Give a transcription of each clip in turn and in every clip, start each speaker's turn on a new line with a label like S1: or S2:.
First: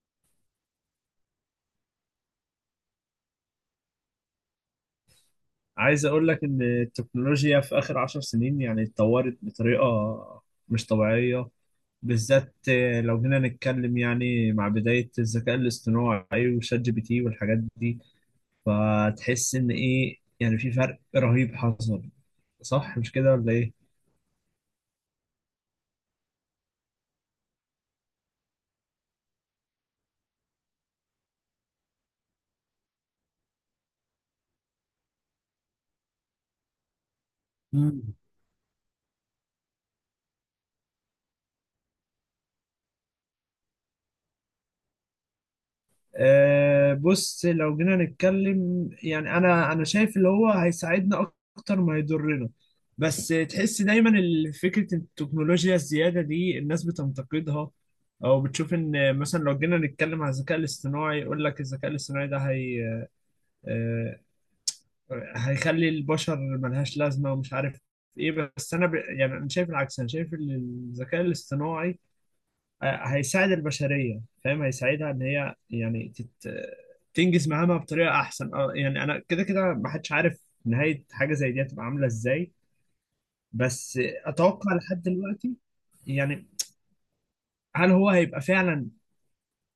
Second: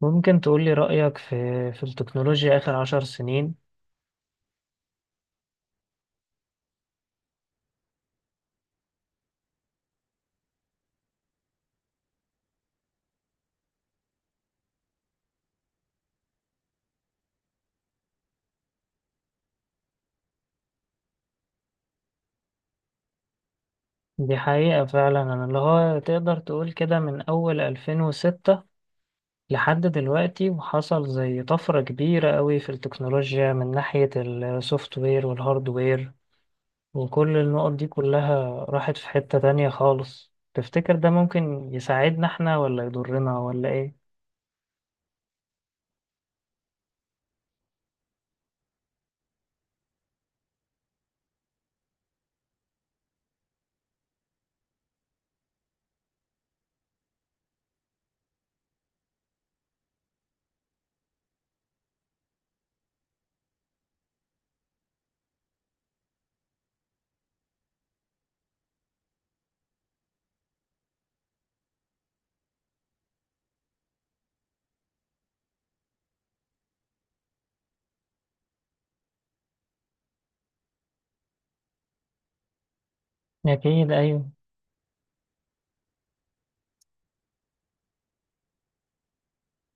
S1: ممكن تقولي رأيك في التكنولوجيا آخر 10 سنين.
S2: عايز اقول لك ان التكنولوجيا في اخر عشر سنين يعني اتطورت بطريقة مش طبيعية، بالذات لو جينا نتكلم يعني مع بداية الذكاء الاصطناعي وشات جي بي تي والحاجات دي. فتحس ان ايه، يعني في فرق رهيب حصل. صح مش كده ولا
S1: دي حقيقة فعلا، أنا اللي هو تقدر تقول كده من أول 2006 لحد دلوقتي، وحصل زي طفرة كبيرة قوي في التكنولوجيا من ناحية السوفت وير والهارد وير، وكل النقط دي
S2: ايه؟
S1: كلها راحت في حتة تانية خالص. تفتكر ده ممكن يساعدنا احنا ولا يضرنا ولا ايه؟
S2: بص لو جينا نتكلم يعني انا شايف اللي هو هيساعدنا اكتر ما يضرنا. بس تحس دايما فكرة التكنولوجيا الزيادة دي الناس بتنتقدها، او بتشوف ان مثلا لو جينا نتكلم على الذكاء الاصطناعي، يقول لك الذكاء الاصطناعي ده هي آه، هيخلي البشر ملهاش لازمة ومش عارف ايه. بس انا يعني انا شايف العكس، انا شايف ان الذكاء الاصطناعي هيساعد البشرية، فاهم؟ هيساعدها ان هي يعني تنجز مهامها بطريقة احسن. اه يعني انا كده كده ما حدش عارف نهاية حاجة زي دي هتبقى عاملة ازاي.
S1: أكيد.
S2: بس
S1: أيوه،
S2: اتوقع لحد دلوقتي يعني، هل هو هيبقى فعلا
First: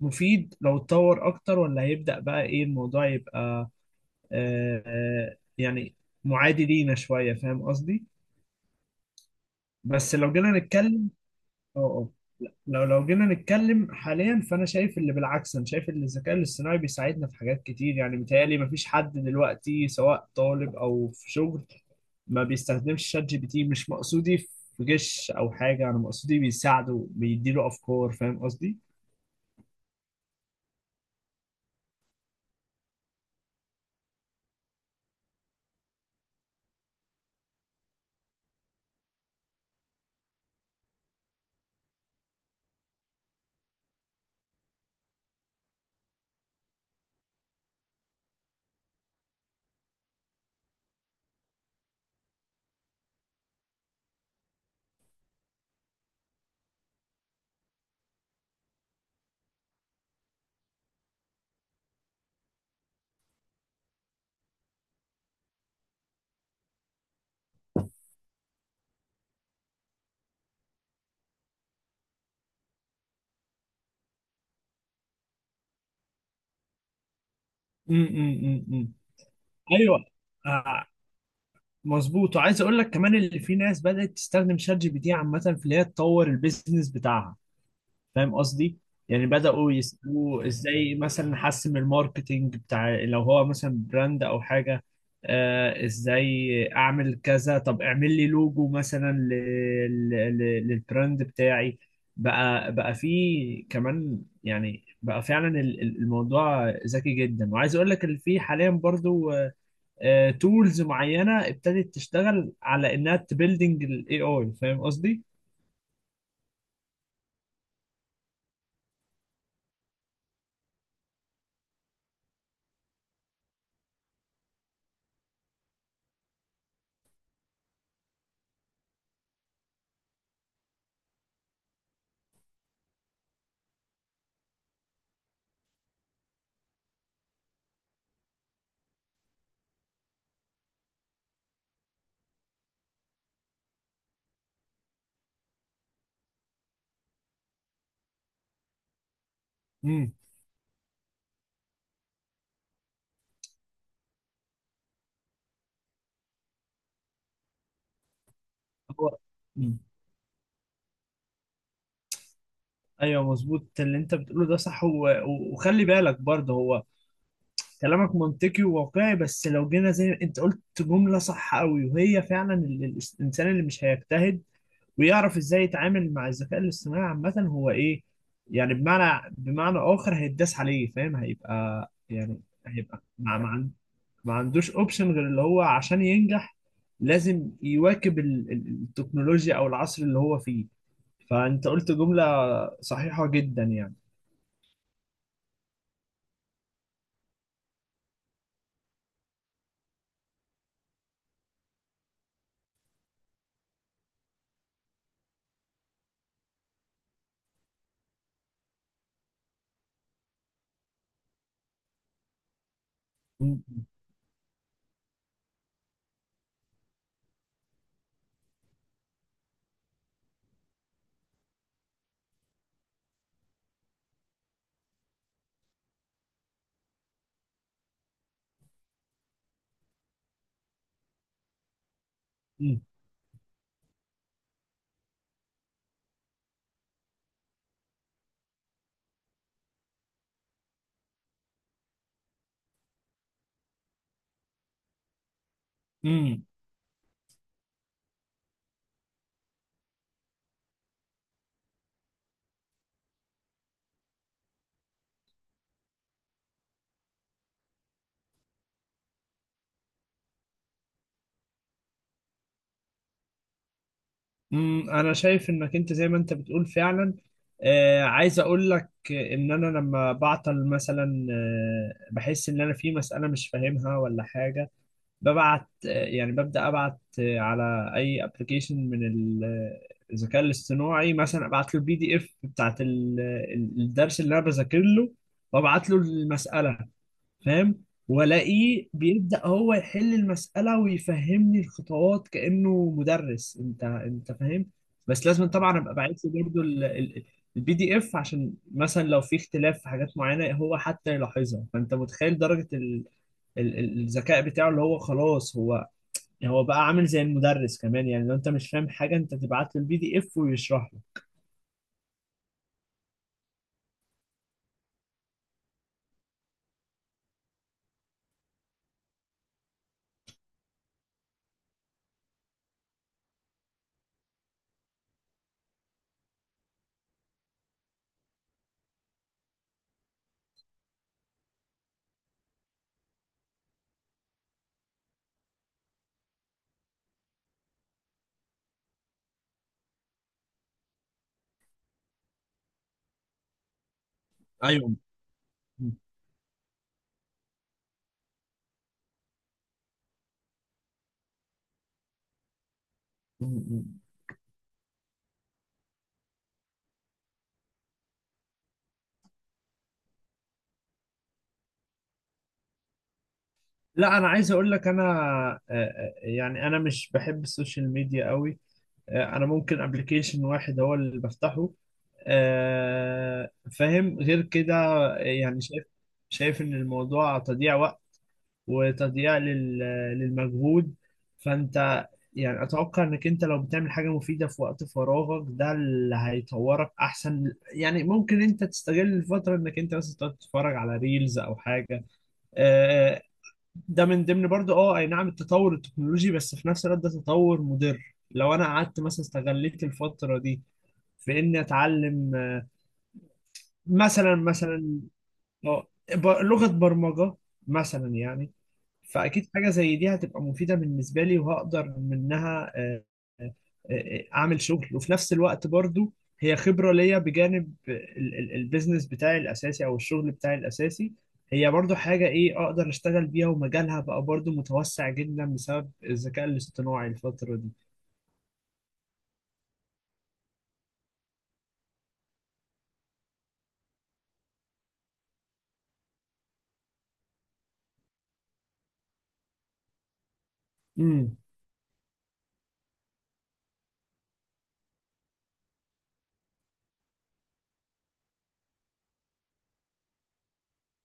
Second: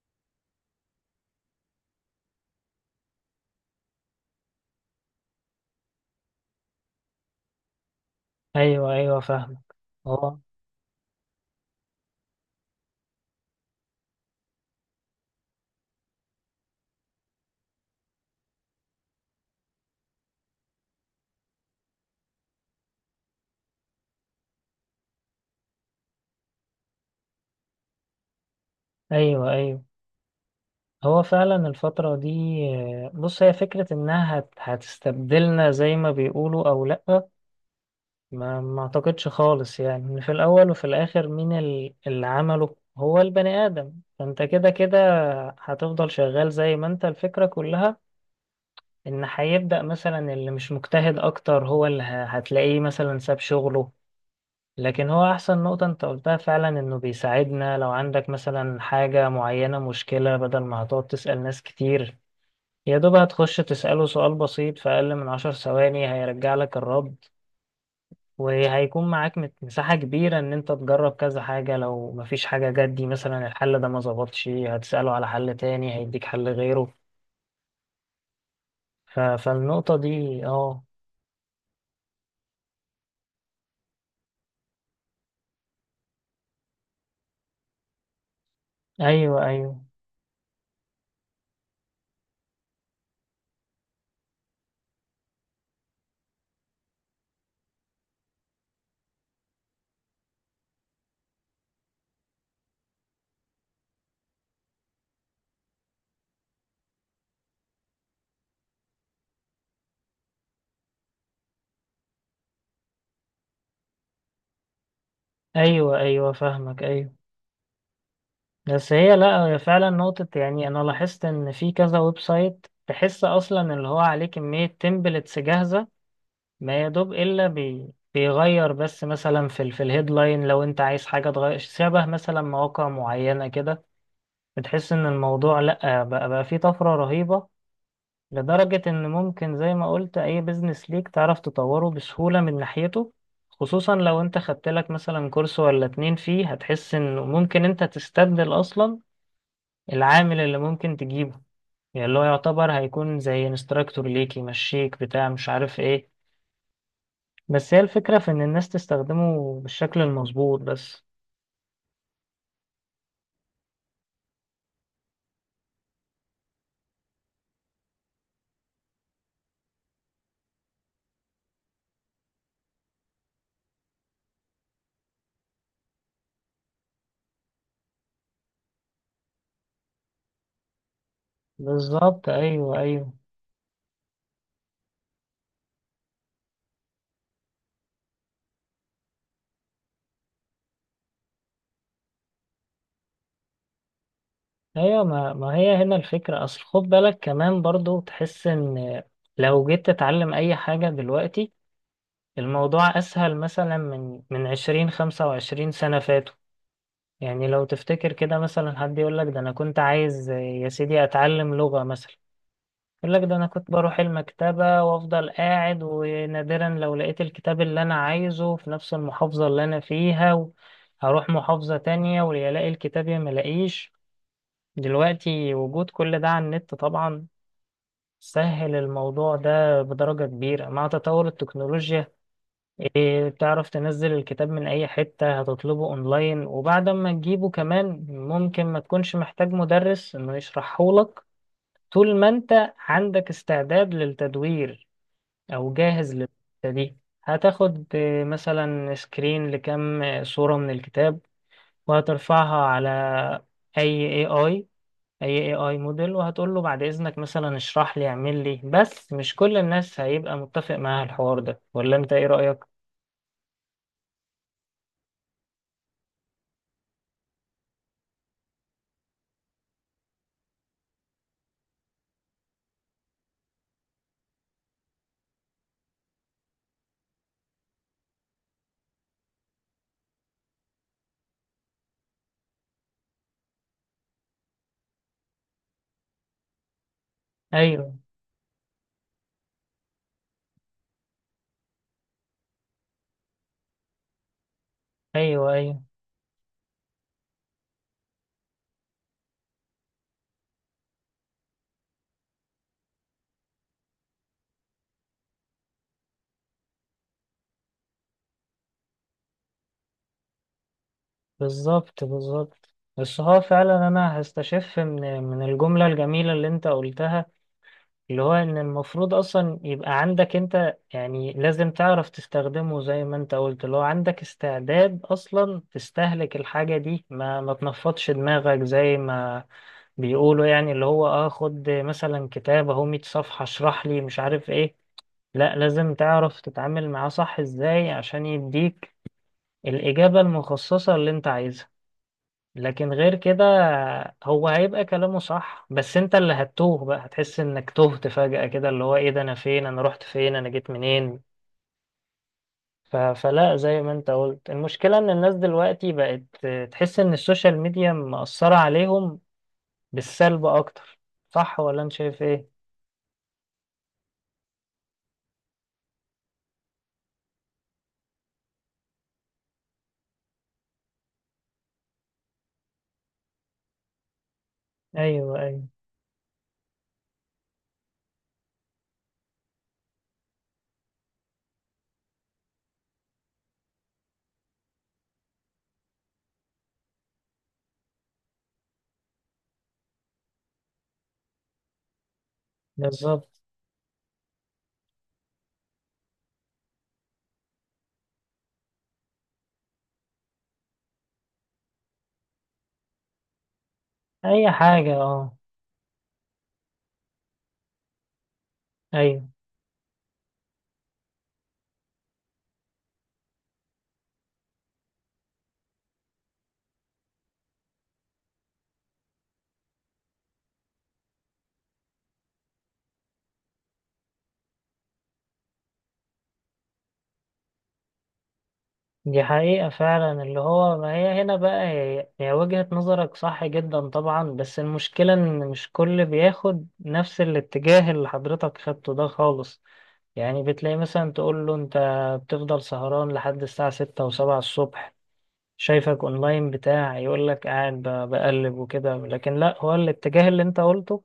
S2: مفيد لو اتطور اكتر، ولا هيبدأ بقى ايه الموضوع، يبقى يعني معادي لينا شوية، فاهم قصدي؟
S1: أيوه، أيوه، فاهمك.
S2: بس لو
S1: اه،
S2: جينا نتكلم اه اه لو جينا نتكلم حاليا. فانا شايف اللي بالعكس، انا شايف ان الذكاء الاصطناعي بيساعدنا في حاجات كتير. يعني متهيألي مفيش حد دلوقتي سواء طالب او في شغل ما بيستخدمش شات جي بي تي. مش مقصودي في جيش او حاجه، انا مقصودي بيساعده بيديله افكار، فاهم قصدي؟
S1: أيوه أيوه. هو فعلا الفترة دي، بص، هي فكرة انها هتستبدلنا زي ما بيقولوا او لأ، ما اعتقدش خالص. يعني إن في الاول وفي الاخر مين اللي عمله هو البني ادم، فانت كده كده هتفضل شغال زي ما انت. الفكرة كلها ان هيبدأ مثلا اللي مش مجتهد اكتر هو اللي هتلاقيه مثلا ساب شغله. لكن هو احسن نقطة انت قلتها فعلا انه بيساعدنا، لو عندك مثلا حاجة معينة، مشكلة، بدل ما هتقعد تسأل ناس كتير، يا دوب هتخش تسأله سؤال بسيط، في أقل من 10 ثواني هيرجع لك الرد، وهيكون معاك مساحة كبيرة إن أنت تجرب كذا حاجة، لو مفيش حاجة جت، دي مثلا الحل ده ما ظبطش، هتسأله على حل تاني هيديك حل غيره.
S2: أم أم أم أم.
S1: فالنقطة
S2: ايوه
S1: دي، اه،
S2: آه، مظبوط، وعايز اقول لك كمان اللي في ناس بدأت تستخدم شات جي بي تي عامه في اللي هي تطور البيزنس بتاعها، فاهم قصدي. يعني
S1: أيوه
S2: بدأوا
S1: أيوه.
S2: يسألوه ازاي مثلا نحسن من الماركتينج بتاع، لو هو مثلا براند او حاجة. ازاي اعمل كذا، طب اعمل لي لوجو مثلا للبراند بتاعي. بقى في كمان، يعني بقى فعلا الموضوع ذكي جدا. وعايز اقول لك ان في حاليا برضو تولز معينة ابتدت تشتغل على انها تبيلدينج الاي اي، فاهم قصدي؟
S1: أيوه أيوه فاهمك، أيوه. بس هي، لأ، هي فعلا نقطة، يعني أنا لاحظت إن في كذا ويب سايت تحس أصلا اللي هو عليه كمية تمبلتس جاهزة، ما يا دوب بيغير بس، مثلا في في الهيدلاين، لو انت عايز حاجه تغير، شبه مثلا مواقع معينه كده. بتحس ان الموضوع، لا، بقى فيه طفره رهيبه، لدرجه ان ممكن زي ما قلت، اي بيزنس ليك تعرف تطوره بسهوله من ناحيته، خصوصا لو انت خدت لك مثلا كورس ولا 2 فيه، هتحس انه ممكن انت تستبدل اصلا
S2: امم
S1: العامل اللي ممكن تجيبه، يعني اللي هو يعتبر هيكون زي انستراكتور ليك يمشيك، بتاع مش عارف ايه. بس هي الفكرة في إن الناس
S2: هو
S1: تستخدمه بالشكل المظبوط بس.
S2: ايوه مظبوط، اللي انت بتقوله ده صح. وخلي بالك برضه، هو كلامك منطقي وواقعي. بس لو جينا زي انت قلت جمله صح قوي، وهي فعلا الانسان اللي مش هيجتهد ويعرف ازاي يتعامل مع الذكاء الاصطناعي عامه هو ايه، يعني بمعنى اخر هيتداس عليه، فاهم؟ هيبقى
S1: بالظبط،
S2: يعني،
S1: أيوه
S2: هيبقى
S1: أيوه.
S2: ما عندوش اوبشن. غير اللي هو عشان ينجح لازم يواكب التكنولوجيا او العصر اللي هو فيه. فانت قلت جمله صحيحه جدا يعني.
S1: أيوه ما هي هنا الفكرة. أصل خد بالك كمان برضو، تحس إن لو جيت تتعلم أي حاجة دلوقتي، الموضوع أسهل مثلا من 20، 25 سنة فاتوا. يعني لو تفتكر كده مثلا، حد يقولك ده أنا كنت عايز يا سيدي أتعلم لغة مثلا، يقول لك ده انا
S2: مم.
S1: كنت بروح المكتبة وافضل قاعد، ونادرا لو لقيت الكتاب اللي انا عايزه في نفس المحافظة اللي انا فيها، هروح محافظة تانية، ويا الاقي الكتاب يا ملاقيش. دلوقتي وجود كل ده على النت طبعا سهل الموضوع ده بدرجة كبيرة، مع تطور التكنولوجيا.
S2: مم.
S1: إيه، بتعرف تنزل الكتاب من اي حتة، هتطلبه اونلاين، وبعد ما تجيبه كمان ممكن ما تكونش محتاج مدرس انه يشرحهولك، طول ما انت عندك استعداد للتدوير او جاهز
S2: مم.
S1: للحتة دي. هتاخد مثلا سكرين لكم، صورة من الكتاب، وهترفعها على اي اي اي اي موديل، وهتقول له بعد اذنك مثلا اشرح لي، اعمل لي. بس مش كل الناس هيبقى متفق معاها الحوار ده، ولا انت ايه رأيك؟
S2: مم. انا شايف انك انت زي ما انت بتقول فعلا. عايز اقول لك ان انا لما بعطل مثلا، بحس ان انا في مسألة مش فاهمها ولا حاجة، ببعت يعني ببدأ ابعت على اي ابلكيشن من الذكاء الاصطناعي. مثلا ابعت له البي دي اف بتاعت الدرس اللي انا بذاكر له، وابعت له المسألة، فاهم؟
S1: ايوه
S2: والاقيه بيبدأ هو يحل المسألة ويفهمني الخطوات كأنه مدرس، انت فاهم. بس لازم
S1: ايوه
S2: طبعا
S1: ايوه.
S2: ابقى باعت له برضه البي دي اف، عشان مثلا لو في اختلاف في حاجات معينة هو حتى يلاحظها. فانت متخيل درجة الذكاء بتاعه، اللي هو خلاص هو بقى عامل زي المدرس كمان. يعني لو انت مش فاهم حاجة انت تبعت له البي دي اف ويشرح لك.
S1: بالظبط بالظبط. بس هو فعلا انا هستشف من الجملة الجميلة اللي انت قلتها، اللي هو ان المفروض اصلا يبقى عندك انت، يعني لازم تعرف تستخدمه زي ما انت قلت، اللي هو عندك استعداد اصلا تستهلك الحاجة دي، ما تنفضش دماغك زي ما بيقولوا. يعني اللي هو، اه، خد مثلا كتاب اهو 100 صفحة، اشرح لي مش عارف ايه. لا، لازم تعرف تتعامل معاه صح ازاي عشان يديك الإجابة المخصصة اللي انت عايزها. لكن غير كده، هو هيبقى
S2: ايوه.
S1: كلامه صح،
S2: م-
S1: بس انت اللي هتتوه بقى، هتحس انك تهت فجأة كده، اللي هو ايه ده، انا فين، انا رحت فين، انا جيت منين. فلا، زي ما
S2: م-
S1: انت قلت، المشكلة ان الناس دلوقتي بقت تحس ان السوشيال ميديا مأثرة عليهم بالسلب اكتر. صح ولا انت شايف ايه؟
S2: لا، انا عايز اقول لك انا يعني انا مش بحب السوشيال ميديا قوي. انا ممكن ابلكيشن واحد هو اللي بفتحه. آه، فاهم؟ غير كده
S1: ايوه
S2: يعني
S1: ايوه.
S2: شايف ان الموضوع تضييع وقت وتضييع للمجهود. فانت يعني اتوقع انك انت لو بتعمل حاجة مفيدة في وقت فراغك، ده اللي هيطورك احسن. يعني ممكن انت تستغل الفترة انك انت مثلا تقعد تتفرج على ريلز او حاجة. آه،
S1: بالظبط.
S2: ده من ضمن برضه اي نعم التطور التكنولوجي، بس في نفس الوقت ده تطور مضر لو انا قعدت مثلا استغليت الفترة دي في اني اتعلم مثلا،
S1: اي حاجة،
S2: مثلا
S1: اه.
S2: اه لغة برمجة مثلا يعني.
S1: ايوه.
S2: فأكيد حاجة زي دي هتبقى مفيدة بالنسبة لي، وهقدر منها آه، أعمل شغل. وفي نفس الوقت برضو، هي خبرة ليا بجانب البيزنس بتاعي الأساسي أو الشغل بتاعي الأساسي. هي برضو حاجة إيه أقدر أشتغل بيها، ومجالها بقى برضو متوسع جدا بسبب الذكاء الاصطناعي الفترة دي.
S1: دي حقيقة فعلا، اللي هو ما هي هنا بقى، هي وجهة نظرك صح جدا طبعا. بس المشكلة إن مش كل بياخد نفس الاتجاه اللي حضرتك خدته ده خالص. يعني بتلاقي مثلا
S2: امم
S1: تقول له أنت بتفضل سهران لحد الساعة 6 و7 الصبح، شايفك أونلاين بتاع، يقولك قاعد بقلب وكده. لكن لأ، هو الاتجاه اللي أنت قلته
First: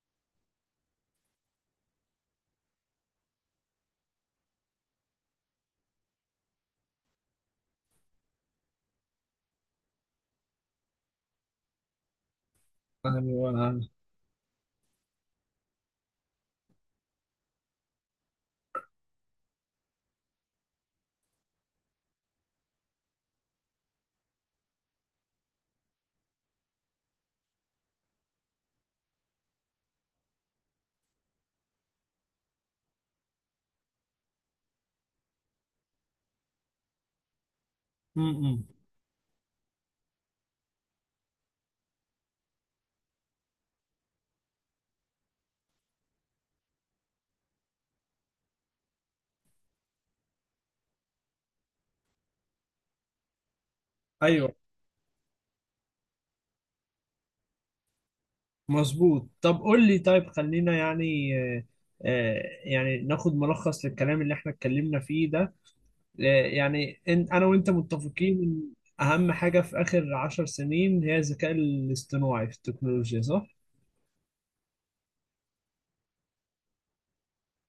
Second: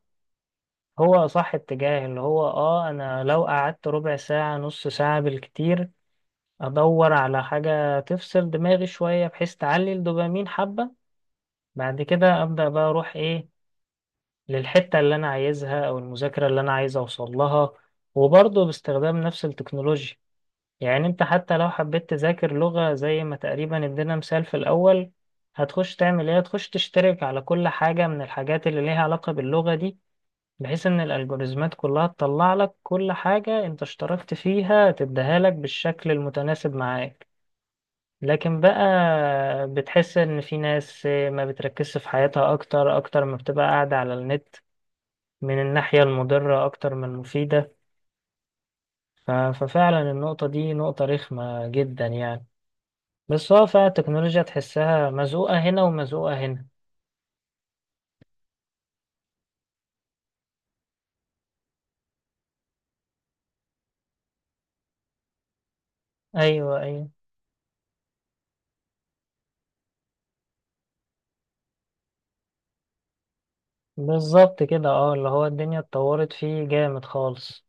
S1: هو صح، اتجاه اللي هو، اه، انا لو قعدت ربع ساعة نص ساعة بالكتير ادور على حاجة تفصل دماغي شوية، بحيث تعلي الدوبامين حبة، بعد كده ابدأ بقى اروح ايه،
S2: أنا- أنا-
S1: للحتة اللي انا عايزها او المذاكرة اللي انا عايز اوصل لها، وبرضه باستخدام نفس التكنولوجيا. يعني انت حتى لو حبيت تذاكر لغة زي ما تقريبا ادينا مثال في الاول، هتخش تعمل ايه، هتخش تشترك على كل حاجة من الحاجات اللي ليها علاقة باللغة دي، بحيث ان الالجوريزمات كلها تطلع لك كل حاجة انت اشتركت فيها، تديها لك بالشكل المتناسب معاك. لكن
S2: أمم.
S1: بقى، بتحس ان في ناس ما بتركزش في حياتها اكتر، اكتر ما بتبقى قاعدة على النت، من الناحية المضرة اكتر من المفيدة. ففعلا النقطة دي نقطة رخمة جدا يعني. بس هو فعلا التكنولوجيا
S2: أيوه
S1: تحسها مزقوقة هنا ومزقوقة هنا.
S2: مظبوط. طب قول لي، طيب خلينا يعني، يعني ناخد ملخص للكلام اللي احنا اتكلمنا فيه ده.
S1: ايوه
S2: يعني
S1: ايوه.
S2: انا وانت متفقين ان اهم حاجة في اخر عشر سنين هي الذكاء الاصطناعي في التكنولوجيا، صح؟
S1: بالظبط كده، اه، اللي هو الدنيا اتطورت فيه جامد خالص،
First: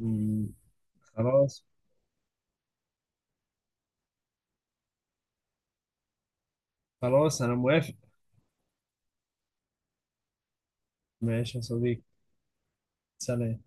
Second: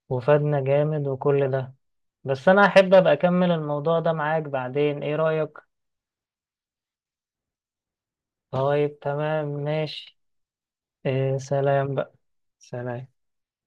S2: مم.
S1: وفادنا جامد، وكل
S2: خلاص.
S1: ده. بس انا احب ابقى اكمل الموضوع ده معاك بعدين، ايه رأيك؟
S2: خلاص انا موافق.
S1: طيب تمام، ماشي. إيه،
S2: ماشي يا
S1: سلام
S2: صديقي،
S1: بقى. سلام.
S2: سلام.